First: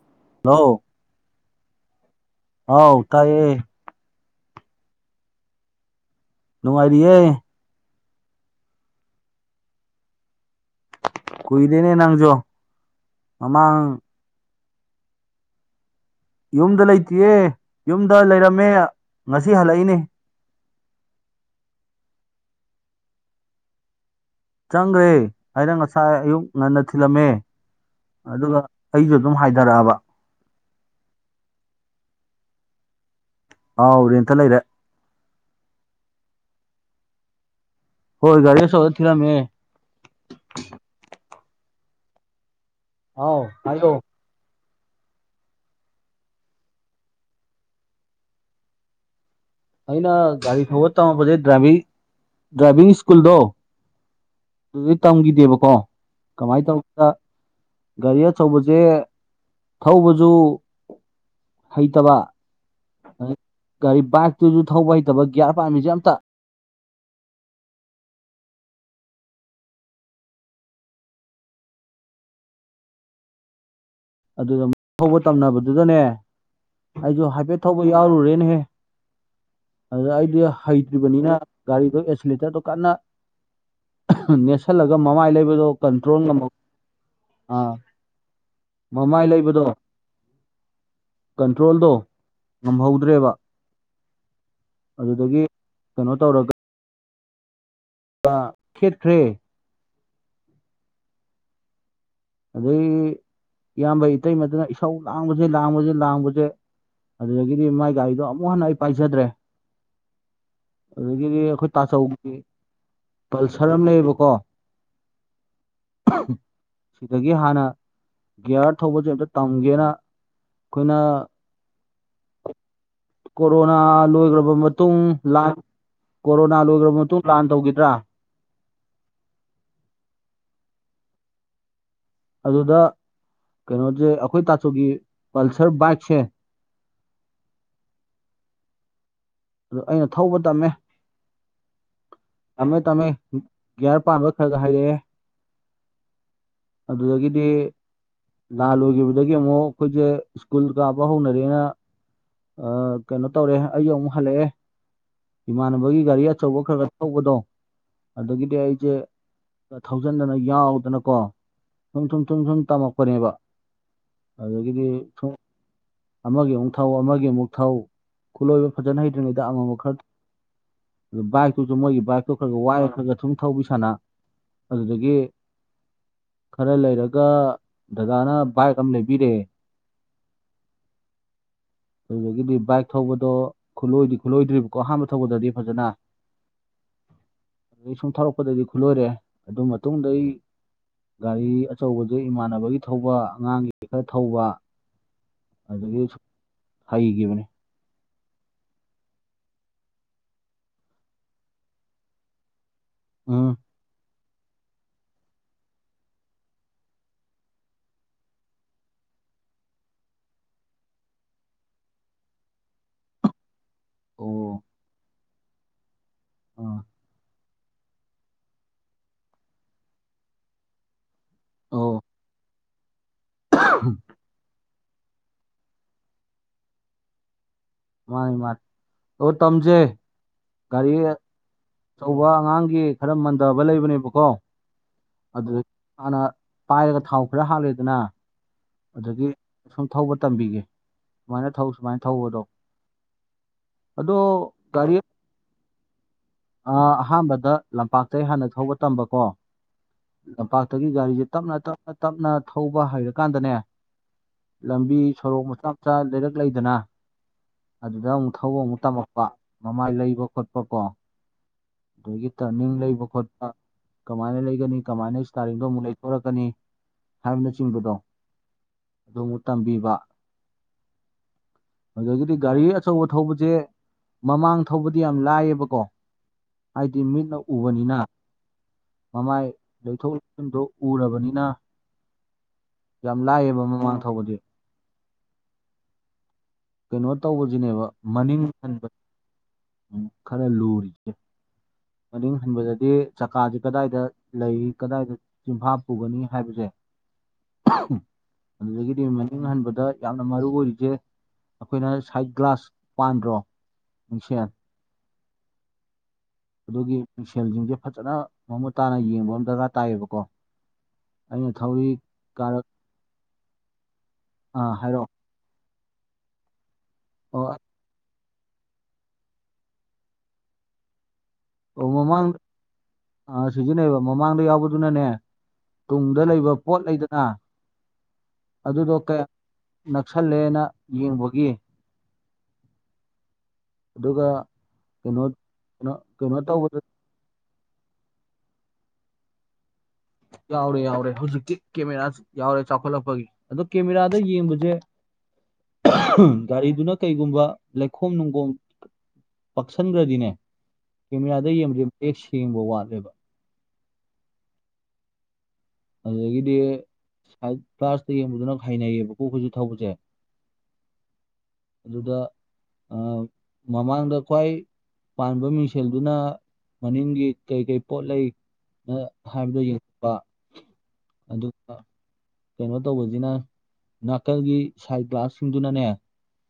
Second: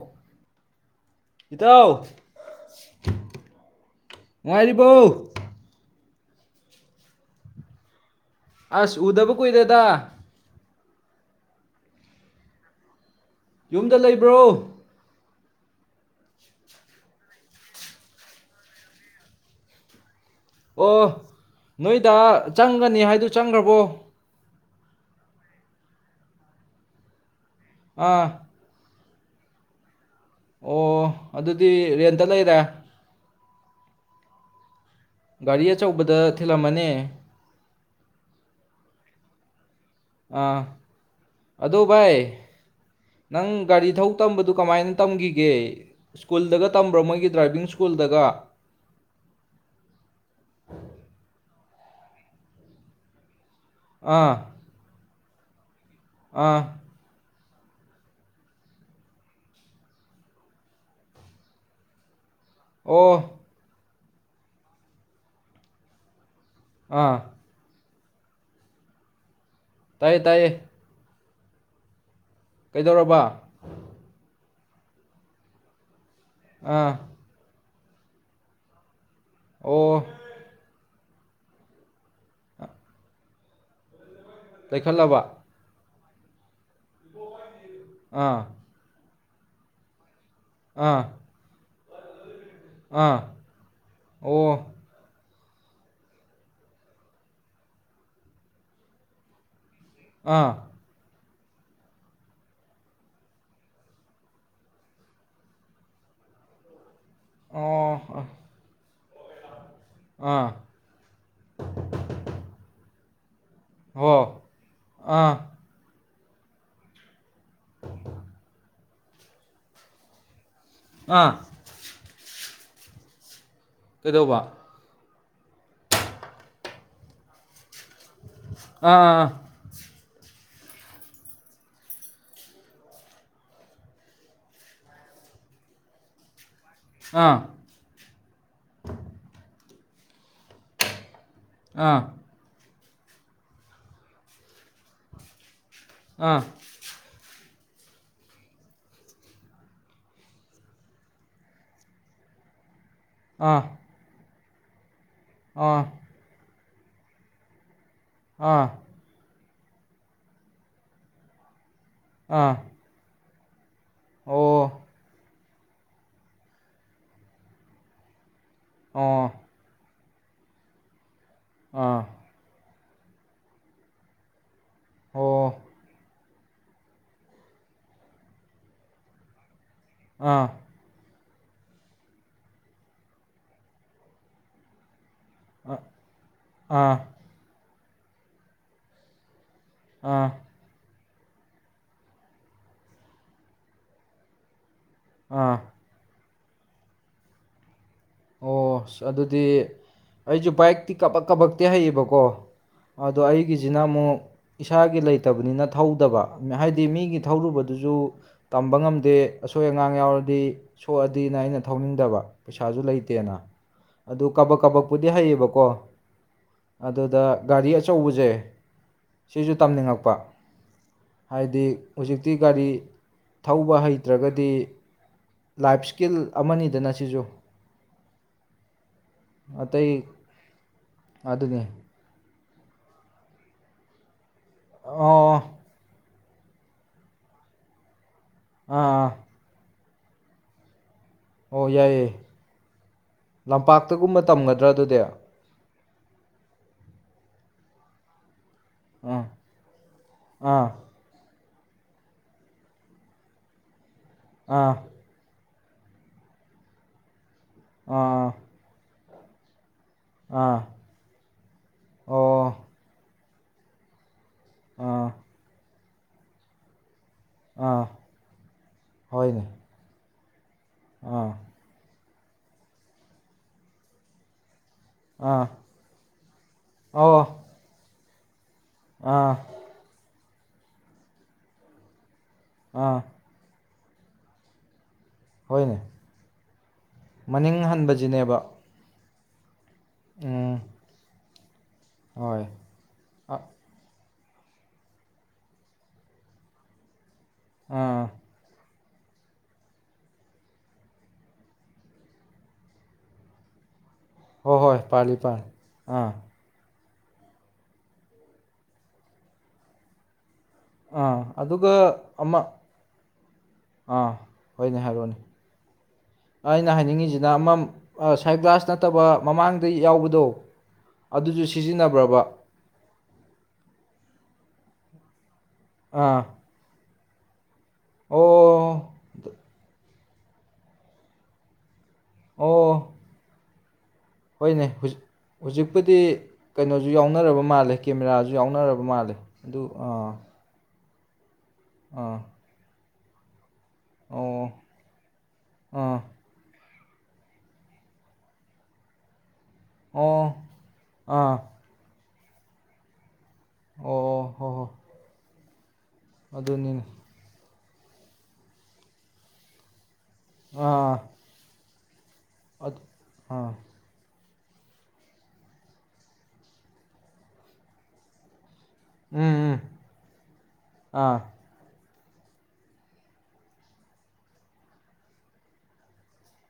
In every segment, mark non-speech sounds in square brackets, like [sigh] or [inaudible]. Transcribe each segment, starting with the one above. ꯑꯣ ꯅꯣ ꯏꯇꯥꯎ ꯍꯥꯎ ꯇꯥꯏꯌꯦ ꯅꯨꯡꯉꯥꯏꯔꯤꯕꯣ ꯅꯨꯡꯉꯥꯏꯔꯤꯌꯦ ꯑꯁ ꯎꯗꯕ ꯀꯨꯏꯔꯦꯗ ꯀꯨꯏꯗꯦꯅꯦ ꯅꯪꯖꯨ ꯌꯨꯝꯗ ꯂꯩꯕ꯭ꯔꯣ ꯌꯨꯝꯗ ꯂꯩꯇꯤꯌꯦ ꯌꯨꯝꯗ ꯂꯩꯔꯝꯃꯦ ꯉꯁꯤ ꯍꯜꯂꯛꯏꯅꯤ ꯑꯣ ꯅꯣꯏꯗꯥ ꯆꯪꯒꯅꯤ ꯍꯥꯏꯗꯨ ꯆꯪꯒ꯭ꯔꯕꯣ ꯆꯪꯒ꯭ꯔꯦ ꯑꯩꯅ ꯉꯁꯥꯏ ꯑꯌꯨꯛ ꯉꯟꯅ ꯊꯤꯜꯂꯝꯃꯦ ꯑꯥ ꯑꯗꯨꯒ ꯑꯩꯖꯨ ꯑꯗꯨꯝ ꯍꯥꯏꯗꯔꯛꯑꯕ ꯑꯣ ꯑꯗꯨꯗꯤ ꯔꯦꯟꯇ ꯂꯩꯔꯦ ꯑꯥꯎ ꯔꯦꯟꯇ ꯂꯩꯔꯦ ꯒꯥꯔꯤ ꯑꯆꯧꯕꯗ ꯊꯤꯜꯂꯝꯃꯅꯤ ꯍꯣꯏ ꯒꯥꯔꯤ ꯑꯆꯧꯕꯗ ꯊꯤꯜꯂꯝꯃꯦ ꯑ ꯑꯗꯣ ꯚꯥꯏ ꯑꯥꯎ ꯅꯪ ꯍꯥꯏꯌꯣ ꯒꯥꯔꯤ ꯊꯧ ꯇꯝꯕꯗꯨ ꯀꯃꯥꯏꯅ ꯇꯝꯒꯤꯒꯦ ꯁ꯭ꯀꯨꯜꯗꯒ ꯇꯝꯕ꯭ꯔꯣ ꯃꯣꯏꯒꯤ ꯗ꯭ꯔꯥꯏꯕꯤꯡ ꯁ꯭ꯀꯨꯜꯗꯒ ꯑꯩꯅ ꯒꯥꯔꯤ ꯊꯧꯕ ꯇꯝꯃꯛꯄꯖꯦ ꯗ꯭ꯔꯥꯏꯚꯤꯡ ꯗ꯭ꯔꯥꯏꯚꯤꯡ ꯁ꯭ꯀꯨꯜꯗꯣ ꯑꯥ ꯗꯨꯗꯩ ꯇꯝꯒꯤꯗꯦꯕꯀꯣ ꯑꯥ ꯀꯃꯥꯏꯅ ꯇꯧ ꯑ ꯒꯥꯔꯤ ꯑꯆꯧꯕꯖꯦ ꯊꯧꯕꯖꯨ ꯍꯩꯇꯕ ꯑꯣ ꯒꯥꯔꯤ ꯕꯥꯏꯛꯇꯨꯖꯨ ꯊꯧꯕ ꯍꯩꯇꯕ ꯒꯤꯌꯥꯔ ꯄꯥꯟꯕꯤꯖꯦ ꯑꯝꯇ ꯑꯥ ꯇꯥꯏꯌꯦ ꯇꯥꯏꯌꯦ ꯀꯩꯗꯧꯔꯕ ꯑꯗꯨꯗ ꯍꯧꯕ ꯇꯝꯅꯕꯗꯨꯗꯅꯦ ꯑꯥ ꯑꯩꯖꯨ ꯍꯥꯏꯐꯦꯠ ꯊꯧꯕ ꯌꯥꯎꯔꯨꯔꯦꯅꯦꯍꯦ ꯑꯣ ꯑꯗꯨꯗ ꯑꯩꯗꯤ ꯍꯩꯇ꯭ꯔꯤꯕꯅꯤꯅ ꯒꯥꯔꯤꯗꯣ ꯑꯦꯁꯤꯂꯦꯇꯔꯗꯣ ꯀꯟꯅ ꯅꯦꯁ ꯁꯜꯂꯒ ꯂꯩꯈꯠꯂꯕ ꯃꯃꯥꯏ ꯂꯩꯕꯗꯣ ꯀꯟꯇ꯭ꯔꯣꯜ ꯉꯝꯃꯛ ꯑꯥ ꯑꯥ ꯃꯃꯥꯏ ꯂꯩꯕꯗꯣ ꯑꯥ ꯀꯟꯇ꯭ꯔꯣꯜꯗꯣ ꯉꯝꯍꯧꯗ꯭ꯔꯦꯕ ꯑꯥ ꯑꯣ ꯑꯗꯨꯗꯒꯤ ꯀꯩꯅꯣ ꯇꯧꯔꯒ ꯄ ꯈꯦꯠꯈ꯭ꯔꯦ ꯑꯥ ꯑꯗꯩ ꯏꯌꯥꯝꯕ ꯏꯇꯩꯃꯗꯨꯅ ꯏꯁꯧ ꯂꯥꯡꯕꯖꯤ ꯂꯥꯡꯕꯖꯤ ꯂꯥꯡꯕꯖꯤ ꯑꯗꯨꯗꯒꯤꯗꯤ ꯃꯥꯏ ꯒꯥꯔꯤꯗꯣ ꯑꯣ ꯑꯃꯨꯛ ꯍꯟꯅ ꯑꯩ ꯄꯥꯏꯖꯗ꯭ꯔꯦ ꯑꯥ ꯑꯗꯒꯤꯗꯤ ꯑꯩꯈꯣꯏ ꯇꯥꯆꯧꯒꯤ ꯄꯜꯁꯔ ꯑꯝ ꯂꯩꯌꯦꯕꯀꯣ ꯍꯣ ꯑꯥ ꯁꯤꯗꯒꯤ ꯍꯥꯟꯅ ꯒꯤꯌꯥꯔ ꯊꯧꯕꯁꯦ ꯑꯝꯇ ꯇꯝꯒꯦꯅ ꯑꯩꯈꯣꯏꯅ ꯑꯥ ꯀꯣꯔꯣꯅꯥ ꯀꯩꯗꯧꯕ ꯂꯣꯏꯒ꯭ꯔꯕ ꯃꯇꯨꯡ ꯂꯥꯟ ꯀꯣꯔꯣꯅꯥ ꯂꯣꯏꯒ꯭ꯔꯕ ꯃꯇꯨꯡ ꯂꯥꯟ ꯇꯧꯒꯤꯗ꯭ꯔꯥ ꯑꯥ ꯑ ꯑ ꯑꯗꯨꯗ ꯀꯩꯅꯣꯁꯦ ꯑꯩꯈꯣꯏ ꯇꯥꯆꯧꯒꯤ ꯄꯜꯁꯔ ꯕꯥꯏꯛꯁꯦ ꯑꯥ ꯑꯗꯨ ꯑꯩꯅ ꯊꯧꯕ ꯇꯝꯃꯦ ꯑꯥ ꯇꯝꯃꯦ ꯇꯝꯃꯦ ꯒ꯭ꯌꯥꯔ ꯄꯥꯟꯕ ꯈꯔꯒ ꯍꯩꯔꯦ ꯑꯥ ꯑꯗꯨꯗꯒꯤꯗꯤ ꯂꯥꯜ ꯂꯣꯏꯒꯤꯕꯗꯒꯤ ꯑꯃꯨꯛ ꯑꯩꯈꯣꯏꯖꯦ ꯁ꯭ꯀꯨꯜ ꯀꯥꯕ ꯍꯧꯅꯔꯦꯅ ꯑ ꯀꯩꯅꯣ ꯇꯧꯔꯦ ꯑꯥ ꯑꯩꯁꯨ ꯑꯃꯨꯛ ꯍꯜꯂꯛꯑꯦ ꯑꯥ ꯏꯃꯥꯟꯅꯕꯒꯤ ꯒꯥꯔꯤ ꯑꯆꯧꯕ ꯈꯔꯒ ꯊꯧꯕꯗꯣ ꯑꯗꯒꯤꯗꯤ ꯑꯥ ꯑꯩꯖꯦ ꯊꯧꯖꯤꯟꯗꯅ ꯌꯥꯎꯗꯅꯀꯣ ꯁꯨꯝ ꯊꯨꯝ ꯊꯨꯝ ꯑꯥ ꯁꯨꯝ ꯇꯝꯃꯛꯄꯅꯦꯕ ꯑꯣ ꯑꯗꯒꯤꯗꯤ ꯁꯨꯝ ꯑꯃꯒꯤ ꯑꯃꯨꯛ ꯊꯧ ꯑꯃꯒꯤ ꯑꯃꯨꯛ ꯊꯧ ꯈꯨꯠꯂꯣꯏꯕ ꯐꯖꯅ ꯑꯣ ꯍꯩꯇ꯭ꯔꯤꯉꯩꯗ ꯑꯃꯝꯕ ꯈꯔ ꯑꯗꯨ ꯕꯥꯏꯛꯇꯨꯁꯨ ꯑꯥ ꯃꯣꯏꯒꯤ ꯕꯥꯏꯛꯇꯨ ꯈꯔꯒ ꯋꯥꯏꯔ ꯈꯔꯒ ꯁꯨꯝ ꯊꯧꯕꯤ ꯁꯥꯅ ꯑꯗꯨꯗꯒꯤ ꯑꯣ ꯈꯔ ꯂꯩꯔꯒ ꯗꯗꯥꯅ ꯕꯥꯏꯛ ꯑꯃ ꯂꯩꯕꯤꯔꯑꯦ ꯑꯥ ꯑꯗꯨꯗꯒꯤꯗꯤ ꯕꯥꯏꯛ ꯊꯧꯕꯗꯣ ꯈꯨꯠꯂꯣꯏꯗꯤ ꯈꯨꯠꯂꯣꯏꯗ꯭ꯔꯤꯕꯀꯣ ꯑꯍꯥꯟꯕ ꯊꯧꯕꯗꯗꯤ ꯐꯖꯅ ꯑꯥ ꯑꯗꯩꯩ ꯁꯨꯝ ꯊꯧꯔꯛꯄꯗꯩꯩꯗꯤ ꯈꯨꯠꯂꯣꯏꯔꯦ ꯑꯗꯨ ꯃ ꯃꯇꯨꯡꯗ ꯑꯩ ꯑꯥ ꯒꯥꯔꯤ ꯑꯆꯧꯕꯁꯦ ꯏꯃꯥꯟꯅꯕꯒꯤ ꯊꯧꯕ ꯑꯉꯥꯡꯒꯤ ꯈꯔ ꯊꯧꯕ ꯑꯥ ꯑꯗꯒꯤ ꯍꯩꯒꯤꯕꯅꯦ ꯑꯣ ꯑꯗꯨꯗꯤ ꯑꯩꯁꯨ ꯕꯥꯏꯛꯇꯤ ꯀꯕꯛ ꯀꯕꯛꯇꯤ ꯍꯩꯌꯦꯕꯀꯣ ꯑꯗꯣ ꯎꯝ ꯑꯩꯒꯤꯁꯤꯅ ꯑꯃꯨꯛ ꯏꯁꯥꯒꯤ ꯂꯩꯇꯕꯅꯤꯅ ꯊꯧꯗꯕ ꯍꯥꯏꯗꯤ ꯃꯤꯒꯤ ꯊꯧꯔꯨꯕꯗꯨꯁꯨ ꯇꯝꯕ ꯉꯝꯗꯦ ꯑꯁꯣꯏ ꯑꯉꯥꯝ ꯌꯥꯎꯔꯗꯤ ꯁꯣꯛꯑꯗꯤꯅ ꯑꯩꯅ ꯊꯧꯅꯤꯡꯗꯕ ꯄꯩꯁꯥꯁꯨ ꯂꯩ ꯇꯦꯅ ꯑꯗꯨ ꯀꯕꯛ ꯑꯣ ꯀꯕꯛꯄꯨꯗꯤ ꯍꯩꯌꯦꯕꯀꯣ ꯑꯥ ꯑꯗꯨꯗ ꯒꯥꯔꯤ ꯑꯆꯧꯕꯁꯦ ꯁꯤꯁꯨ ꯇꯝꯅꯤꯡꯉꯛꯄ ꯍꯥꯏꯗꯤ ꯑꯣ ꯍꯧꯖꯤꯛꯇꯤ ꯒꯥꯔꯤ ꯊꯧꯕ ꯍꯩꯇ꯭ꯔꯒꯗꯤ ꯂꯥꯏꯐ ꯏꯁ꯭ꯀꯤꯜ ꯑꯃꯅꯤꯗꯅ ꯁꯤꯁꯨ ꯃꯥꯅꯤ ꯃꯥꯅꯤ ꯍꯣ ꯇꯝꯖꯦ ꯑꯇꯩ ꯒꯥꯔꯤ ꯑꯗꯨꯅꯤ ꯑꯆꯧꯕ ꯑꯉꯥꯡꯒꯤ ꯈꯔ ꯃꯟꯙꯕ ꯂꯩꯕꯅꯦꯕꯀꯣ ꯑꯣ ꯑꯗꯨꯗ ꯍꯥꯟꯅ ꯄꯥꯏꯔꯒ ꯊꯥꯎ ꯈꯔ ꯍꯥꯜꯂꯦꯗꯅꯥ ꯑꯥ ꯑꯥ ꯑꯗꯒꯤ ꯁꯨꯝ ꯊꯧꯕ ꯇꯝꯕꯤꯒꯦ ꯁꯨꯃꯥꯏꯅ ꯊꯧ ꯑꯣ ꯁꯨꯃꯥꯏꯅ ꯌꯥꯏꯌꯦ ꯊꯧꯑꯣꯗꯣ ꯑꯗꯣ ꯂꯝꯄꯥꯛꯇꯒꯨꯝꯕ ꯇꯝꯒꯗ꯭ꯔꯥ ꯒꯥꯔꯤ ꯑꯗꯨꯗꯤ ꯑꯥ ꯑꯍꯥꯟꯕꯗ ꯂꯝꯄꯥꯛꯇꯩ ꯍꯥꯟꯅ ꯊꯧꯕ ꯇꯝꯕꯀꯣ ꯑꯥ ꯑꯥ ꯂꯝꯄꯥꯛꯇꯒꯤ ꯒꯥꯔꯤꯁꯦ ꯇꯞꯅ ꯇꯞꯅ ꯇꯞꯅ ꯊꯧꯕ ꯍꯩꯔꯀꯥꯟꯗꯅꯦ ꯑꯥ ꯂꯝꯕꯤ ꯁꯣꯔꯣꯛ ꯃꯆꯥ ꯃꯆꯥ ꯂꯩꯔꯛ ꯂꯩꯗꯅꯥ ꯑꯗꯨꯗ ꯑꯃꯨꯛ ꯑꯥ ꯊꯧꯕ ꯑꯃꯨꯛ ꯇꯝꯃꯛꯄ ꯃꯃꯥꯏ ꯂꯩꯕ ꯑꯥ ꯈꯣꯠꯄ ꯀꯣ ꯑꯗꯒꯤ ꯑꯣ ꯇꯔꯅꯤꯡ ꯂꯩꯕ ꯈꯣꯠꯄ ꯀꯃꯥꯏꯅ ꯂꯩꯒꯅꯤ ꯑꯥ ꯀꯃꯥꯏꯅ ꯏꯁꯇꯥꯔꯤꯡꯗꯣ ꯑꯃꯨꯛ ꯂꯩ ꯊꯣꯔꯛꯀꯅꯤ ꯑꯥ ꯍꯥꯏꯕꯅꯆꯤꯡꯕꯗꯣ ꯑꯗꯨꯃꯨꯛ ꯍꯣꯏꯅꯦ ꯇꯝꯕꯤꯕ ꯑꯥ ꯑꯗꯨꯗꯒꯤꯗꯤ ꯒꯥꯔꯤ ꯑꯆꯧꯕ ꯊꯧꯕꯁꯦ ꯃꯃꯥꯡ ꯊꯧꯕꯗꯤ ꯌꯥꯝ ꯑꯥ ꯂꯥꯏꯑꯦꯕꯀꯣ ꯍꯥꯏꯗꯤ ꯑꯣ ꯃꯤꯠꯅ ꯎꯕꯅꯤꯅ ꯑꯥ ꯃꯃꯥꯏ ꯂꯩꯊꯣꯛ [unintelligible] ꯎꯔꯕꯅꯤꯅ ꯑꯥ ꯌꯥꯝ ꯂꯥꯏꯌꯦꯕ ꯃꯃꯥꯡ ꯊꯧꯕꯗꯤ ꯍꯣꯏꯅꯦ ꯀꯩꯅꯣ ꯃꯅꯤꯡ ꯇꯧꯕꯖꯤꯅꯦꯕ ꯍꯟꯕꯁꯤꯅꯦꯕ ꯃꯅꯤꯡ ꯍꯟꯕ ꯎꯝ ꯈꯔ ꯂꯨꯔꯤꯖꯦ ꯃꯅꯤꯡ ꯍꯣꯏ ꯍꯟꯕꯗ ꯗꯤ ꯑ ꯆꯀꯥꯖꯦ ꯀꯗꯥꯏꯗ ꯂꯩꯔꯤ ꯀꯗꯥꯏꯗ ꯆꯤꯟꯐꯥ ꯄꯨꯒꯅꯤ ꯍꯥꯏꯕꯖꯦ ꯑꯥ [unintelligible] ꯑꯗꯨꯗꯒꯤꯗꯤ ꯃꯅꯤꯡ ꯍꯟꯕꯗ ꯌꯥꯝꯅ ꯃꯔꯨ ꯑꯣꯏꯔꯤꯖꯦ ꯑꯩꯈꯣꯏꯅ ꯁꯥꯏꯠ ꯒ꯭ꯂꯥꯁ ꯄꯥꯟꯗ꯭ꯔꯣ ꯃꯤꯡꯁꯦꯜ ꯍꯣꯏ ꯍꯣꯏ ꯄꯥꯜꯂꯤ ꯄꯥꯥꯜꯂꯤ ꯑꯥ ꯑꯗꯨꯒꯤ ꯃꯤꯡꯁꯦꯜꯖꯤꯡꯖꯦ ꯐꯖꯅ ꯃꯃꯨꯠ ꯇꯥꯅ ꯌꯦꯡꯕꯃ ꯗꯔꯀꯥꯔ ꯇꯥꯏꯑꯕꯀꯣ ꯑꯥ ꯑꯗꯨꯒ ꯑꯃ ꯑꯥ ꯑꯥ ꯍꯣꯏꯅꯦ ꯍꯥꯏꯔꯛꯑꯣ ꯍꯥꯏꯔꯑꯣꯅꯦ ꯑꯩꯅ ꯍꯥꯏꯅꯤꯡꯉꯤꯖꯤꯅ ꯑꯃ ꯑꯣ ꯑ ꯁꯥꯏꯠ ꯒ꯭ꯂꯥꯁ ꯅꯠꯇꯕ ꯃꯃꯥꯡꯗ ꯌꯥꯎꯕꯗꯣ ꯑꯗꯨꯖꯨ ꯑꯣ ꯁꯤꯖꯤꯟꯅꯕ꯭ꯔꯕ ꯃꯃꯥꯡ ꯑ ꯁꯤꯖꯤꯟꯅꯩꯕ ꯃꯃꯥꯡꯗ ꯌꯥꯎꯕꯗꯨꯅꯅꯦ ꯇꯨꯡꯗ ꯑꯥ ꯂꯩꯕ ꯄꯣꯠ ꯂꯩꯗꯅ ꯑꯣ ꯑꯗꯨꯗꯣ ꯀꯌꯥꯝ ꯅꯛꯁꯜꯂꯦꯅ ꯌꯦꯡꯕꯒꯤ ꯑꯣ ꯑꯗꯨꯒ ꯍꯣꯏꯅꯦ ꯍꯨꯖꯤꯛ ꯀꯩꯅꯣ ꯀꯩꯅꯣ ꯍꯨꯖꯤꯛꯄꯨꯗꯤ ꯀꯩꯅꯣ ꯇꯧꯕꯗ ꯀꯩꯅꯣꯖꯨ ꯌꯥꯎꯅꯔꯕ ꯃꯥꯜꯂꯦ ꯀꯦꯃꯦꯔꯥꯖꯨ ꯌꯥꯎꯅꯔꯕ ꯃꯥꯜꯂꯦ ꯑꯗꯨ ꯑ ꯌꯥꯎꯔꯦ ꯌꯥꯎꯔꯦ ꯍꯧꯖꯤꯛꯇꯤ ꯀꯦꯃꯦꯔꯥ ꯌꯥꯎꯔꯦ ꯆꯥꯎꯈꯠꯂꯛꯄꯒꯤ ꯑꯗꯣ ꯀꯦꯃꯦꯔꯥꯗ ꯑꯣ ꯌꯦꯡꯕꯖꯦ ꯑꯥ [unintelligible] ꯒꯥꯔꯤꯗꯨꯅ ꯀꯩꯒꯨꯝꯕ ꯂꯩꯈꯣꯝ ꯅꯨꯡꯒꯣꯝ ꯑꯣ ꯄꯛꯁꯟꯒ꯭ꯔꯗꯤꯅꯦ ꯑꯥ ꯀꯦꯃꯦꯔꯥꯗ ꯌꯦꯕꯖꯦ ꯃꯌꯦꯛ ꯁꯦꯡꯕ ꯋꯥꯠꯂꯦꯕ ꯑꯣ ꯍꯣ ꯍꯣ ꯑꯗꯨꯗꯒꯤꯗꯤ ꯁꯥꯏꯠ ꯒ꯭ꯂꯥꯁꯇ ꯌꯦꯡꯕꯗꯨꯅ ꯍꯩꯅꯩꯑꯕꯀꯣ ꯑꯩꯈꯣꯏꯖꯨ ꯊꯧꯕꯖꯦ ꯑꯥ ꯑꯗꯨꯗ ꯑꯗꯨ ꯑ ꯑꯥ ꯃꯃꯥꯡꯗ ꯈ꯭ꯋꯥꯏ ꯄꯥꯟꯕ ꯃꯤꯡꯁꯦꯜꯗꯨꯅ ꯃꯅꯤꯡꯒꯤ ꯀꯩ ꯀꯩ ꯄꯣꯠ ꯂꯩ ꯅ ꯎꯝ ꯎꯝ ꯍꯥꯏꯕꯗꯣ ꯌꯦꯡꯊꯣꯛꯄ ꯑꯥ ꯑꯗꯨꯒ ꯀꯩꯅꯣ ꯇꯧꯕꯖꯤꯅ ꯅꯥꯀꯜꯒꯤ ꯁꯥꯏꯠ ꯒ꯭ꯂꯥꯁ ꯁꯤꯡꯗꯨꯅꯅꯦ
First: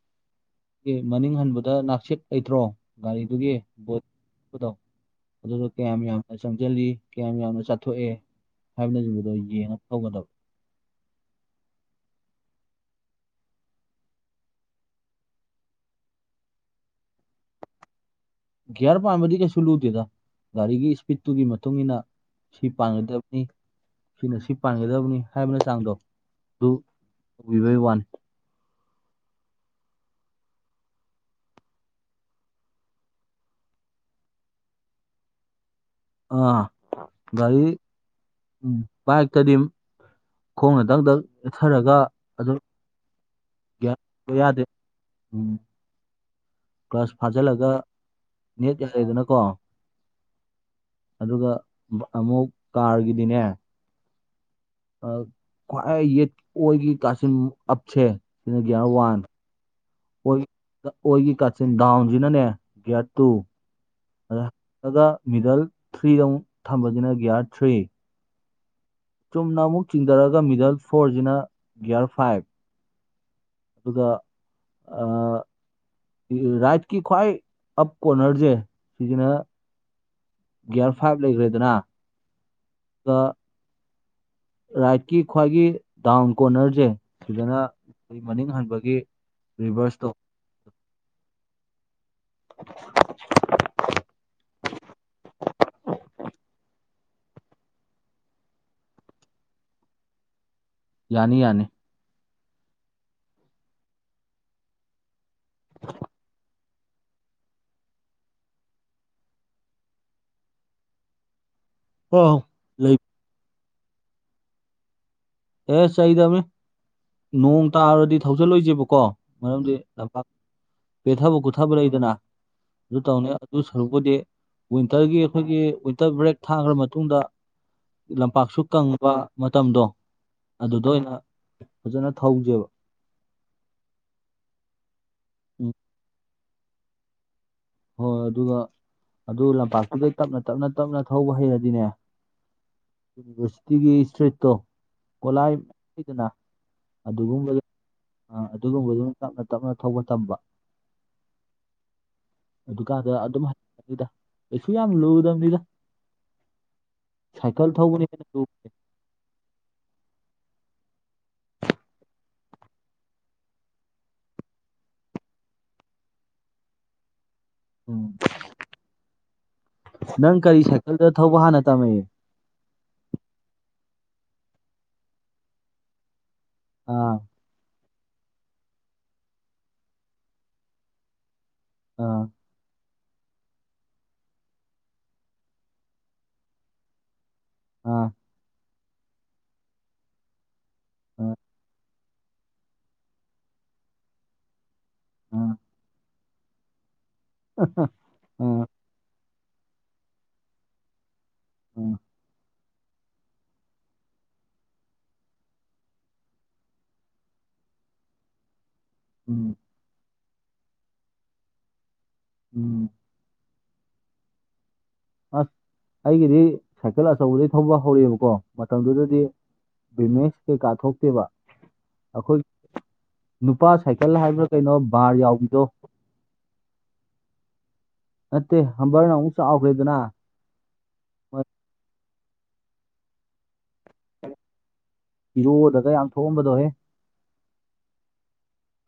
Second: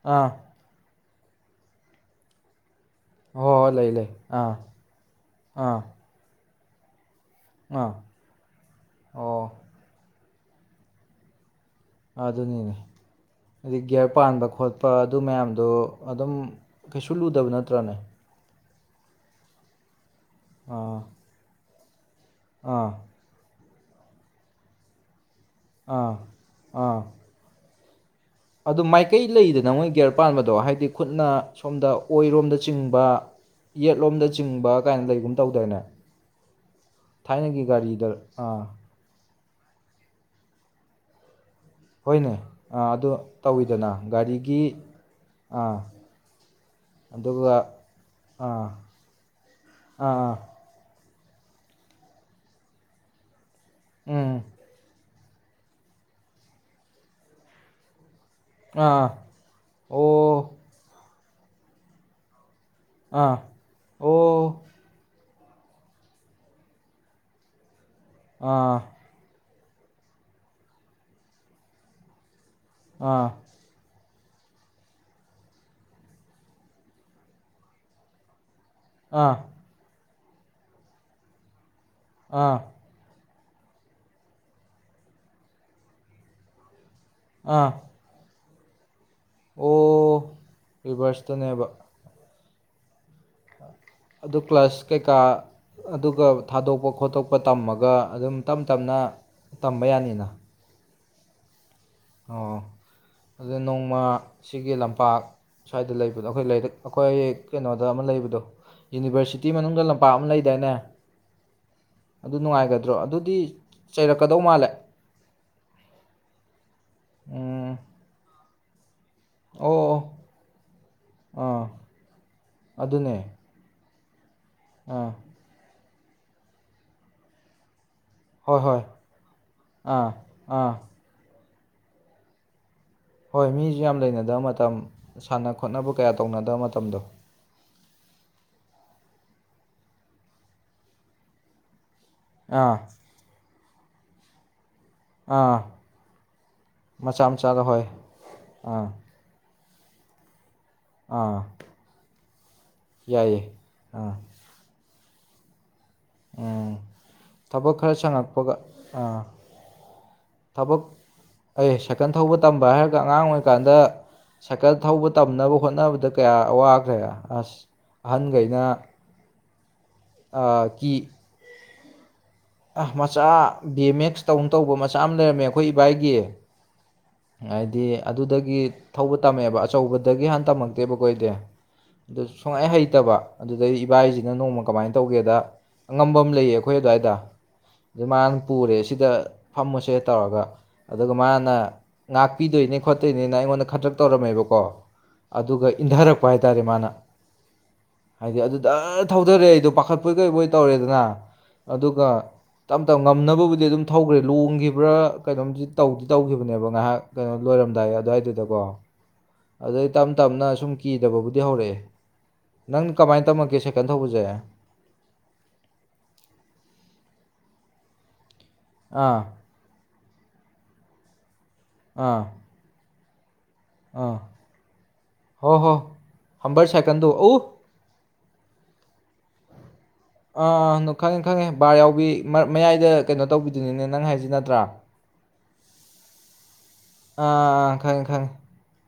ꯑꯥ [unintelligible] ꯃꯅꯤꯡ ꯍꯟꯕꯗ ꯅꯥꯛꯆꯦꯛ ꯂꯩꯇ꯭ꯔꯣ ꯒꯥꯔꯤꯗꯨꯒꯤ ꯍꯣꯏ ꯍꯣꯏ ꯂꯩ ꯂꯩ ꯑꯥ [unintelligible] ꯑꯗꯨꯗꯣ ꯑꯥ ꯀꯌꯥꯝ ꯌꯥꯝꯅ ꯆꯪꯖꯜꯂꯤ ꯀꯌꯥꯝ ꯌꯥꯝꯅ ꯑꯥ ꯆꯠꯊꯣꯛꯑꯦ ꯍꯥꯏꯕꯅꯆꯤꯡꯕꯗꯣ ꯑꯣ ꯌꯦꯡꯉ ꯊꯧꯒꯗꯕ ꯑꯗꯨꯅꯤꯅꯦ ꯑꯗꯩ ꯒ꯭ꯌꯔ ꯄꯥꯟꯕ ꯈꯣꯠꯄ ꯑꯗꯨ ꯃꯌꯥꯝꯗꯣ ꯑꯗꯨꯝ ꯀꯩꯁꯨ ꯂꯨꯗꯕ ꯅꯠꯇ꯭ꯔꯅꯦ ꯒ꯭ꯌꯔ ꯄꯥꯟꯕꯗꯤ ꯀꯩꯁꯨ ꯂꯨꯗꯦꯗ ꯒꯥꯔꯤꯒꯤ ꯑꯥ ꯁ꯭ꯄꯤꯠꯇꯨꯒꯤ ꯃꯇꯨꯡ ꯏꯟꯅ ꯁꯤ ꯑꯥ ꯄꯥꯟꯒꯗ ꯅꯤ ꯁꯤꯅ ꯁꯤ ꯄꯥꯟꯒꯗꯕꯅꯤ ꯍꯥꯏꯕꯅ ꯆꯥꯡꯗꯣ ꯑꯥ ꯑꯗꯨ ꯑꯥ ꯇꯧꯕꯤꯕꯒꯤ ꯋꯥꯅꯤ ꯑꯗꯨ ꯃꯥꯏꯀꯩ ꯂꯩꯗꯅ ꯃꯣꯏ ꯒ꯭ꯌꯔ ꯄꯥꯟꯕꯗꯣ ꯍꯥꯏꯗꯤ ꯈꯨꯠꯅ ꯁꯣꯝꯗ ꯑꯣꯏꯔꯣꯝꯗ ꯆꯤꯡꯕ ꯌꯦꯠꯂꯣꯝꯗ ꯆꯤꯡꯕ ꯒꯥꯏꯅ ꯂꯩꯒꯨꯝ ꯇꯧꯗꯥꯏꯅꯦ ꯑꯥ ꯊꯥꯏꯅꯒꯤ ꯒꯥꯔꯤ ꯒꯥꯔꯤꯗ ꯑꯥ ꯕꯥꯏꯛꯇꯗꯤ ꯈꯣꯡꯅ ꯗꯛ ꯗꯛ ꯅꯦꯠꯊꯔꯒ ꯍꯣꯏꯅꯦ ꯑꯗꯨꯝ ꯑꯥ ꯑꯗꯨ ꯇꯧꯋꯤꯗꯅ [unintelligible] ꯒꯥꯔꯤꯒꯤ ꯌꯥꯗꯦ ꯎꯝ ꯑꯥ ꯀ꯭ꯂꯁ ꯑꯗꯨꯒ ꯐꯥꯖꯜꯂꯒ ꯑꯥ ꯅꯦꯠ ꯌꯥꯔꯦꯗꯅꯀꯣ ꯑꯥ ꯑꯗꯨꯒ ꯕ ꯑꯃꯨꯛ ꯀꯥꯔꯒꯤꯗꯤꯅꯦ ꯎꯝ ꯑ ꯈ꯭ꯋꯥꯏ ꯌꯦꯠ ꯑꯣꯏꯒꯤ ꯀꯥꯆꯤꯟ ꯑꯞꯁꯦ ꯁꯤꯅ ꯒꯤ꯭ꯌꯥꯔ ꯑꯥ ꯋꯥꯟ ꯑꯣ ꯑꯣꯏ ꯑꯣꯏꯒꯤ ꯀꯥꯆꯤꯟ ꯗꯥꯎꯟꯁꯤꯅꯅꯦ ꯒ꯭ꯌꯥꯔ ꯇꯨ ꯑꯥ ꯑꯣ ꯑꯗ ꯑꯒ ꯃꯤꯗꯜ ꯊ꯭ꯔꯤꯗ ꯑꯃꯨꯛ ꯊꯝꯕꯁꯤꯅ ꯒ꯭ꯌꯥꯔ ꯊ꯭ꯔꯤ ꯑꯥ ꯆꯨꯝꯅ ꯑꯃꯨꯛ ꯆꯤꯡꯊꯔꯒ ꯃꯤꯗꯜ ꯐꯣꯔꯖꯤꯅ ꯒ꯭ꯌꯥꯔ ꯐꯥꯏꯞ ꯑꯥ ꯑꯗꯨꯒ ꯑꯥ ꯔꯥꯏꯠꯀꯤ ꯈ꯭ꯋꯥꯏ ꯑꯞ ꯀꯣꯅꯔꯖꯦ ꯁꯤꯖꯤꯅ ꯑꯥ ꯒ꯭ꯌꯥꯔ ꯐꯥꯏꯞ ꯂꯩꯒ꯭ꯔꯦꯗꯅ ꯑꯥ ꯒꯥ ꯔꯥꯏꯠꯀꯤ ꯈ꯭ꯋꯥꯏꯒꯤ ꯗꯥꯎꯟ ꯀꯣꯔꯅꯔꯖꯦ ꯁꯤꯗꯅ ꯑꯥ ꯃꯅꯤꯡ ꯍꯟꯕꯒꯤ ꯔꯤꯚ꯭ꯔꯁꯇꯣ ꯔꯤꯚ꯭ꯔꯁꯇꯨꯅꯦꯕ [inaudible] ꯑꯗꯨ ꯀ꯭ꯂꯁ ꯀꯩꯀꯥ ꯑꯗꯨꯒ ꯊꯥꯗꯣꯛꯄ ꯈꯣꯠꯇꯣꯛꯄ ꯇꯝꯃꯒ ꯑꯗꯨꯝ ꯇꯝ ꯇꯝꯅ ꯇꯝꯕ ꯌꯥꯅꯤꯅ ꯌꯥꯅꯤ ꯌꯥꯅꯤ ꯑꯣ ꯑꯗꯨ ꯅꯣꯡꯃ ꯁꯤꯒꯤ ꯂꯝꯄꯥꯛ ꯁ꯭ꯋꯥꯏꯗ ꯂꯩꯕꯗꯣ ꯑꯩꯈꯣꯏ ꯂꯩꯔꯛ ꯑꯩꯈꯣꯏ ꯀꯩꯅꯣꯗ ꯑꯃ ꯂꯩꯕꯗꯣ ꯌꯨꯅꯤꯕ‍꯭ꯔꯁꯤꯇꯤ ꯃꯅꯨꯡꯗ ꯂꯝꯄꯥꯛ ꯑꯃ ꯂꯩꯗꯥꯏꯅꯦ ꯑꯗꯨ ꯑꯣ ꯅꯨꯡꯉꯥꯏꯒꯗ꯭ꯔꯣ ꯂꯩ ꯑꯗꯨꯗꯤ ꯆꯩꯔꯛꯀꯗꯧ ꯃꯥꯜꯂꯦ ꯑꯦ ꯆꯩꯗꯕꯅꯤ ꯅꯣꯡ ꯎꯝ ꯇꯥꯔꯗꯤ ꯊꯧꯖꯤꯜꯂꯣꯏꯁꯦꯕꯀꯣ ꯃꯔꯝꯗꯤ ꯑꯣ ꯑꯣ ꯂꯝꯄꯥꯛ ꯄꯦꯊꯕ ꯑꯥ ꯀꯨꯠꯊꯕ ꯂꯩꯗꯅ ꯑꯗꯨ ꯑꯗꯨꯅꯦ ꯇꯧꯅꯤ ꯑꯗꯨ ꯁꯔꯨꯛꯄꯨꯗꯤ ꯑꯥ ꯋꯤꯟꯇꯔꯒꯤ ꯑꯩꯈꯣꯏꯒꯤ ꯋꯤꯟꯇꯔ ꯕ꯭ꯔꯦꯛ ꯊꯥꯈ꯭ꯔꯥ ꯃꯇꯨꯡꯗ ꯍꯣꯏ ꯂꯝꯄꯥꯛꯁꯨ ꯍꯣꯏ ꯀꯪꯕ ꯃꯇꯝꯗꯣ ꯑꯥ ꯑꯥ ꯑꯗꯨꯗ ꯑꯣꯏꯅ ꯐꯖꯅ ꯊꯧꯖꯦꯕ ꯍꯣꯏ ꯃꯤꯖꯨ ꯌꯥꯝ ꯂꯩꯅꯗꯕ ꯃꯇꯝ ꯁꯥꯟꯅ ꯎꯝ ꯈꯣꯠꯅꯕ ꯀꯌꯥ ꯇꯧꯅꯗꯕ ꯃꯇꯝꯗꯣ ꯍꯣꯏ ꯑꯗꯨꯒ ꯑꯗꯨ ꯂꯝꯄꯥꯛꯇꯨꯗꯩ ꯇꯞꯅ ꯇꯞꯅ ꯇꯞꯅ ꯊꯧꯕ ꯍꯩꯔꯗꯤꯅꯦ ꯑꯥ ꯌꯨꯅꯤꯕ꯭ꯔꯁꯤꯇꯤꯒꯤ ꯏꯁꯇ꯭ꯔꯤꯠꯇꯣ ꯒ‌ꯣꯠꯂꯥꯏ ꯑꯥ ꯂꯩꯗꯅ ꯃꯆꯥ ꯑꯗꯨꯒꯨꯝꯕꯗ ꯃꯆꯥꯗ ꯍꯣꯏ ꯑꯥ ꯑꯗꯨꯒꯨꯝꯕꯗꯨ ꯇꯞꯅ ꯇꯞꯅ ꯊꯧꯕ ꯇꯝꯕ ꯑꯥ ꯑꯗꯨꯀꯥꯟꯗ ꯑꯗꯨꯝ ꯌꯥꯏꯌꯦ ꯍꯩꯅꯤꯗ ꯑꯥ ꯀꯩꯁꯨ ꯌꯥꯝ ꯂꯨꯗꯕꯅꯤꯗ ꯎꯝ ꯁꯥꯏꯀꯜ ꯊꯕꯛ ꯈꯔ ꯊꯧꯕꯅ ꯍꯦꯟꯅ ꯁꯪꯉꯛꯄꯒ ꯂꯨꯕꯅꯦ ꯑꯥ ꯊꯕꯛ ꯑꯩꯍ ꯁꯥꯏꯀꯜ ꯊꯧꯕ ꯇꯝꯕ ꯍꯥꯏꯔꯒ ꯑꯉꯥꯡ ꯑꯣꯏꯔꯤꯀꯥꯟꯗ ꯁꯥꯏꯀꯜ ꯊꯧꯕ ꯇꯝꯅꯕ ꯍꯣꯠꯅꯕꯗ ꯀꯌꯥ ꯋꯥꯈ꯭ꯔꯦ ꯑꯁ ꯎꯝ ꯑꯍꯟꯒꯩꯅ ꯅꯪ ꯀꯔꯤ ꯑꯥ ꯀꯤ ꯁꯥꯏꯀꯜꯗ ꯊꯧꯕ ꯍꯥꯟꯅ ꯇꯝꯃꯦ ꯑꯥꯍ ꯃꯆꯥ ꯕꯤ ꯑꯦꯝ ꯑꯦꯁ ꯇꯧꯅ ꯇꯧꯕ ꯃꯆꯥ ꯑꯃ ꯂꯩꯔꯝꯃꯦ ꯑꯩꯈꯣꯏ ꯏꯕꯥꯏꯒꯤ ꯑꯥ ꯍꯥꯏꯗꯤ ꯑꯗꯨꯗꯒꯤ ꯊꯧꯕ ꯇꯝꯃꯦꯕ ꯑꯆꯧꯕꯗꯒꯤ ꯍꯥꯟ ꯇꯝꯃꯛꯇꯦꯕ ꯀꯣ ꯑꯩꯗꯤ ꯑꯗꯨ ꯑꯥ ꯁꯨꯡꯍꯩ ꯍꯩꯇꯕ ꯑꯗꯨꯗꯩ ꯏꯕꯥꯏꯖꯤꯅ ꯅꯣꯡꯃ ꯀꯃꯥꯏꯅ ꯇꯧꯒꯦꯗ꯫ ꯑꯉꯝꯕ ꯑꯃ ꯂꯩꯌꯦ ꯑꯩꯈꯣꯏ ꯑꯗꯨ꯭ꯋꯥꯏꯗ꯫ ꯑꯗꯨ ꯑꯥ ꯃꯥꯅ ꯄꯨꯔꯦ ꯁꯤꯗ ꯐꯝꯃꯨꯁꯦ ꯇꯧꯔꯒ ꯑꯗꯨꯒ ꯑꯥ ꯃꯥꯅ꯫ ꯉꯥꯛꯄꯤꯗꯣꯏꯅꯦ ꯈꯣꯠꯇꯣꯏꯅꯦꯅ ꯑꯩꯉꯣꯟꯗ ꯈꯗ꯭ꯔꯛ ꯇꯧꯔꯝꯃꯦꯕꯀꯣ ꯑꯥ ꯑꯗꯨꯒ ꯏꯟꯙꯔꯛ ꯄ ꯍꯥꯏꯇꯥꯔꯦ ꯃꯥꯅ ꯍꯥꯏꯗꯤ ꯑꯗꯨ ꯑꯥ ꯗꯥꯛ ꯊꯧꯙꯔꯦ ꯑꯩꯗꯣ ꯄꯥꯈꯠꯄꯣꯏ ꯀꯩꯕꯣꯏ ꯇꯧꯔꯦꯗꯅ ꯑꯥ ꯑꯗꯨꯒ ꯇꯞ ꯇꯞꯅ ꯉꯝꯅꯕꯕꯨꯗꯤ ꯑꯗꯨꯝ ꯊꯧꯒ꯭ꯔꯦ ꯂꯣꯡꯒꯤꯕ꯭ꯔꯥ ꯀꯩꯅꯣꯝꯗꯤ ꯇꯧꯗꯤ ꯇꯧꯒꯤꯕꯅꯦꯕ꯫ ꯉꯥꯏꯍꯥꯛ ꯀꯩꯅꯣ ꯂꯣꯏꯔꯝꯗꯥꯏ ꯑꯗꯨꯋꯥꯏꯗꯨꯗꯀꯣ꯫ ꯎꯝ꯫ ꯑꯗꯩ ꯇꯞ ꯇꯞꯅ ꯁꯨꯝ ꯀꯤꯗꯕꯕꯨꯗꯤ ꯍꯧꯔꯛꯑꯦ ꯅꯪ ꯎꯝ ꯀꯃꯥꯏꯅ ꯇꯝꯃꯛꯒꯦ ꯁꯥꯏꯀꯜ ꯊꯧꯕꯁꯦ꯫ ꯑꯁ ꯑꯩꯒꯤꯗꯤ ꯁꯥꯏꯀꯜ ꯑꯆꯧꯕꯗꯩ ꯊꯧꯕ ꯍꯧꯔꯑꯕꯀꯣ ꯑꯥ ꯃꯇꯝꯗꯨꯗꯗꯤ꯫ ꯚꯤꯃꯦꯁ ꯀꯩꯀꯥ ꯊꯣꯛꯇꯦꯕ ꯑꯥ ꯑꯩꯈꯣꯏ ꯅꯨꯄꯥ ꯑꯥ ꯁꯥꯏꯀꯜ ꯍꯥꯏꯕ꯭ꯔꯥ ꯀꯩꯅꯣ ꯕꯥꯔ ꯍꯣꯏ ꯌꯥꯎꯕꯤꯗꯣ꯫ ꯍꯣꯏ ꯍꯝꯕꯔ ꯁꯥꯏꯀꯜꯗꯣ ꯑꯣ꯫ ꯅꯠꯇꯦ ꯍꯝꯕꯔꯅ ꯑꯃꯨꯛ ꯆꯥꯎꯈ꯭ꯔꯦꯗꯅ꯫ ꯑꯥ ꯈꯪꯉꯦ ꯈꯪꯉꯦ ꯕꯥꯔ ꯌꯥꯎꯕꯤ ꯃꯌꯥꯏꯗ ꯀꯩꯅꯣ ꯇꯧꯕꯤꯗꯨꯅꯤꯅꯦ ꯅꯪ ꯍꯥꯏꯁꯤ ꯅꯠꯇ꯭ꯔꯥ꯫ ꯍꯤꯔꯣꯗꯒ ꯌꯥꯝ ꯊꯣꯛꯑꯝꯕꯗꯣꯍꯦ꯫ ꯑꯥ ꯈꯪꯉꯦ ꯈꯪꯉꯦ꯫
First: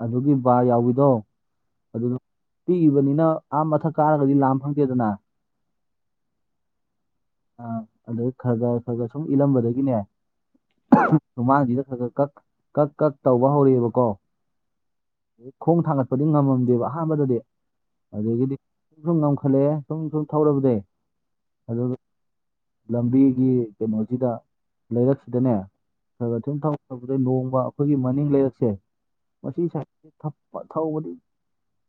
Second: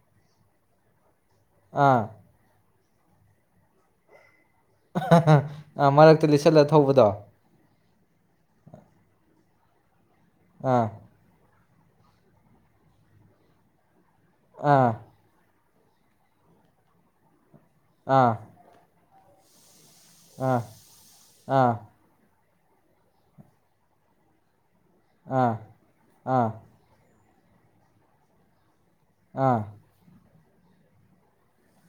ꯑꯗꯨꯒꯤ ꯕꯥꯔ ꯌꯥꯎꯋꯗꯣ ꯑꯥ ꯑꯗꯨꯗꯣ ꯄꯤꯕꯅꯤꯅ ꯑꯥ ꯃꯊꯛ ꯀꯥꯔꯒꯗꯤ ꯂꯥꯝ ꯐꯪꯗꯦꯗꯅ ꯃꯔꯛꯇ ꯂꯤꯠꯁꯜꯂ ꯊꯧꯕꯗꯣ꯫ ꯑ ꯑꯩꯗꯩꯩ ꯈꯔ ꯈꯔ ꯈꯔ ꯁꯨꯝ ꯏꯜꯂꯝꯕꯗꯒꯤꯅꯦ ꯑꯥ꯫ ꯃꯃꯥꯡꯁꯤꯗ ꯈꯔ ꯈꯔ ꯀ ꯀꯛ ꯀꯛ ꯇꯧꯕ ꯍꯧꯔꯛꯑꯦꯕꯀꯣ꯫ ꯑꯥ꯫ ꯈꯣꯡ ꯊꯥꯡꯒꯠꯄꯗꯤ ꯉꯝꯃꯝꯗꯦꯕ ꯑꯍꯥꯟꯕꯗꯗꯤ ꯑꯥ ꯑꯗꯨꯗꯒꯤꯗꯤ ꯁꯨꯝ ꯁꯨꯝ ꯉꯝꯈꯠꯂꯑꯦ꯫ ꯁꯨꯝ ꯁꯨꯝ ꯑꯥ ꯊꯧꯔꯕꯗꯤ ꯑꯥ ꯑꯗꯨ ꯂꯝꯕꯤꯒꯤ ꯀꯩꯅꯣꯁꯤꯗ ꯑꯥ ꯂꯩꯔꯛꯁꯤꯗꯅꯦ ꯑꯥ ꯈꯊꯨꯝꯗ ꯅꯣꯡꯃ ꯑꯩꯈꯣꯏꯒꯤ ꯃꯅꯤꯡ ꯂꯩꯔꯛꯁꯦ꯫ ꯑꯥ ꯃꯁꯤ ꯁꯥꯏ ꯊꯕꯛ ꯊꯧꯕꯗꯤ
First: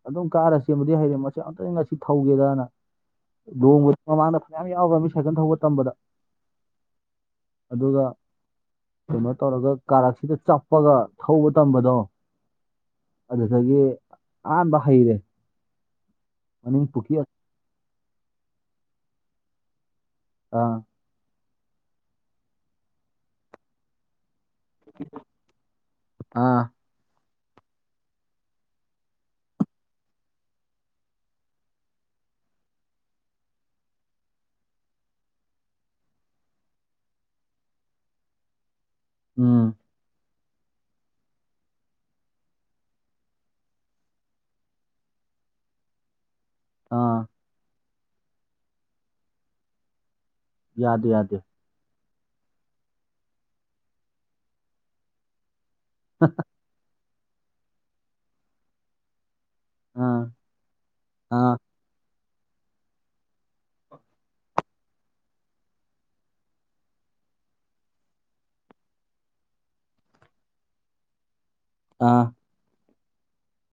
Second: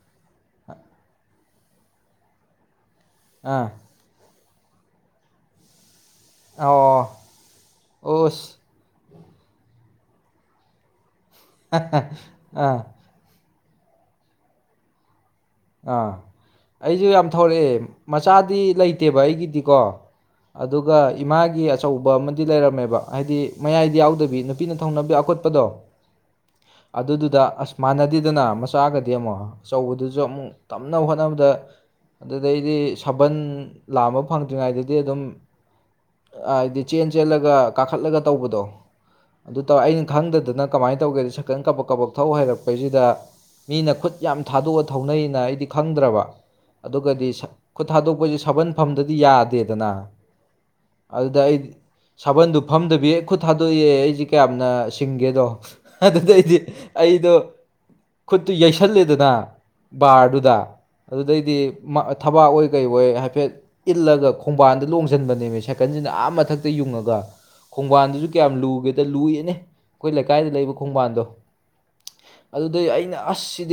ꯑꯗꯨꯝ ꯀꯥꯔꯁꯦꯕꯨꯗꯤ ꯍꯩꯔꯡ ꯃꯁꯤ ꯑꯝꯇꯪ ꯉꯁꯤ ꯊꯧꯒꯦꯗꯅ꯫ ꯑꯥ ꯂꯣꯡꯕꯁꯨ ꯃꯃꯥꯡꯗ ꯐꯌꯥꯝ ꯌꯥꯎꯕ꯭ꯔꯥ ꯃꯤ ꯁꯥꯏꯀꯜ ꯊꯧꯕ ꯇꯝꯕꯗ꯫ ꯑꯣ ꯑꯣꯁ꯫ ꯑꯗꯨꯃꯥꯏ ꯇꯧꯔꯒ ꯀꯥꯔꯛꯁꯤꯗ ꯆꯞꯄꯒ꯫ ꯊꯧꯕ ꯇꯝꯕꯗꯣ ꯑꯥ꯫ ꯑꯗꯨꯗꯒꯤ ꯑꯍꯥꯟꯕ ꯍꯩꯔꯦ꯫ ꯑꯥ ꯃꯅꯤꯡ ꯑꯩꯁꯨ ꯄꯨꯈꯤ ꯌꯥꯝ ꯊꯧꯔꯛꯑꯦ ꯃꯆꯥꯗꯤ ꯂꯩꯇꯦꯕ ꯑꯩꯒꯤꯗꯤꯀꯣ꯫ ꯑꯥ ꯑꯗꯨꯒ ꯏꯃꯥꯒꯤ ꯑꯆꯧꯕ ꯑꯃꯗꯤ ꯂꯩꯔꯝꯃꯦꯕ ꯍꯥꯏꯗꯤ ꯃꯌꯥꯏꯗꯤ ꯌꯥꯎꯗꯕꯤ ꯅꯨ ꯄꯤꯅ ꯊꯧꯅꯕ ꯑꯀꯨꯠꯄꯗꯣ꯫ ꯑꯥ ꯑꯗꯨꯗꯨꯗ ꯑꯁ ꯃꯥꯟꯅꯗꯦꯗꯅ ꯃꯆꯥꯒꯗꯤ ꯑꯃꯨꯛ ꯑꯆꯧꯕꯗꯨꯁꯨ ꯑꯃꯨꯛ꫰꫰ ꯇꯝꯅꯕ ꯍꯣꯠꯅꯕꯗ ꯑꯗꯨꯗꯩꯗꯤ ꯁꯥꯕꯜ ꯂꯥꯑꯝꯕ ꯐꯪꯗ꯭ꯔꯤꯉꯩꯗꯗꯤ ꯑꯗꯨꯝ ꯍꯥꯏꯗꯤ ꯆꯦꯟ ꯆꯦꯜꯂꯒ ꯀꯥꯈꯠꯂꯒ ꯇꯧꯕꯗꯣ ꯑꯗꯨ ꯎꯝ ꯇꯧꯔ ꯑꯩꯅ ꯈꯪꯗꯗꯅ ꯀꯃꯥꯏꯅ ꯇꯧꯒꯦ ꯁꯛꯇꯪ ꯀꯕꯛ ꯀꯕꯛ ꯊꯧ ꯍꯩꯔꯛꯄꯩꯁꯤꯗ꯫ ꯃꯤꯅ ꯈꯨꯠ ꯌꯥꯝ ꯊꯥꯗꯣꯛꯑ ꯊꯧꯅꯩꯅ ꯑꯩꯗꯤ ꯈꯪꯗ꯭ꯔꯕ ꯑꯥ ꯑꯗꯨꯒꯗꯤ ꯈꯨꯠ ꯊꯥꯗꯣꯛꯄꯁꯦ ꯁꯥꯕꯜꯐꯝꯗꯗꯤ ꯌꯥꯗꯦꯗꯅ ꯌꯥꯗꯦ ꯌꯥꯗꯦ ꯑꯗꯨꯗ ꯑꯩ ꯁꯥꯕꯜꯗꯨ ꯐꯝꯗꯕꯤꯌꯦ ꯈꯨꯠ ꯊꯥꯗꯣꯛꯑꯦ ꯑꯩꯁꯦ ꯀꯌꯥꯝꯅ ꯁꯤꯡꯒꯦꯗꯣ ꯑꯗꯨꯗꯩꯗꯤ ꯑꯩꯗꯣ ꯈꯨꯠꯇꯨ ꯌꯩꯁꯜꯂꯦꯗꯅ ꯑꯥ ꯕꯥꯔꯗꯨꯗ ꯑꯥ ꯑꯗꯨꯗꯩꯗꯤ ꯊꯕꯥꯛ ꯑꯣꯏ ꯀꯩ ꯑꯣꯏ ꯍꯥꯏꯐꯦꯠ ꯏꯜꯂꯒ ꯈꯣꯡꯕꯥꯟꯗ ꯂꯣꯡꯁꯤꯟꯕꯅꯦꯃꯤ ꯁꯥꯏꯀꯜꯁꯤꯅ ꯑꯥ ꯃꯊꯛꯇ ꯌꯨꯡꯉꯒ ꯈꯣꯡꯕꯥꯟꯗꯨꯁꯨ ꯀꯌꯥꯝ ꯂꯨꯒꯦꯗ ꯂꯨꯏꯌꯦꯅꯦ ꯑꯩꯈꯣꯏ ꯂꯩꯀꯥꯏꯗ ꯂꯩꯕ ꯈꯣꯡꯕꯥꯟꯗꯣ ꯑꯥ ꯑꯗꯨꯗꯩ ꯑꯩꯅ ꯑꯁ ꯁꯤꯗꯤ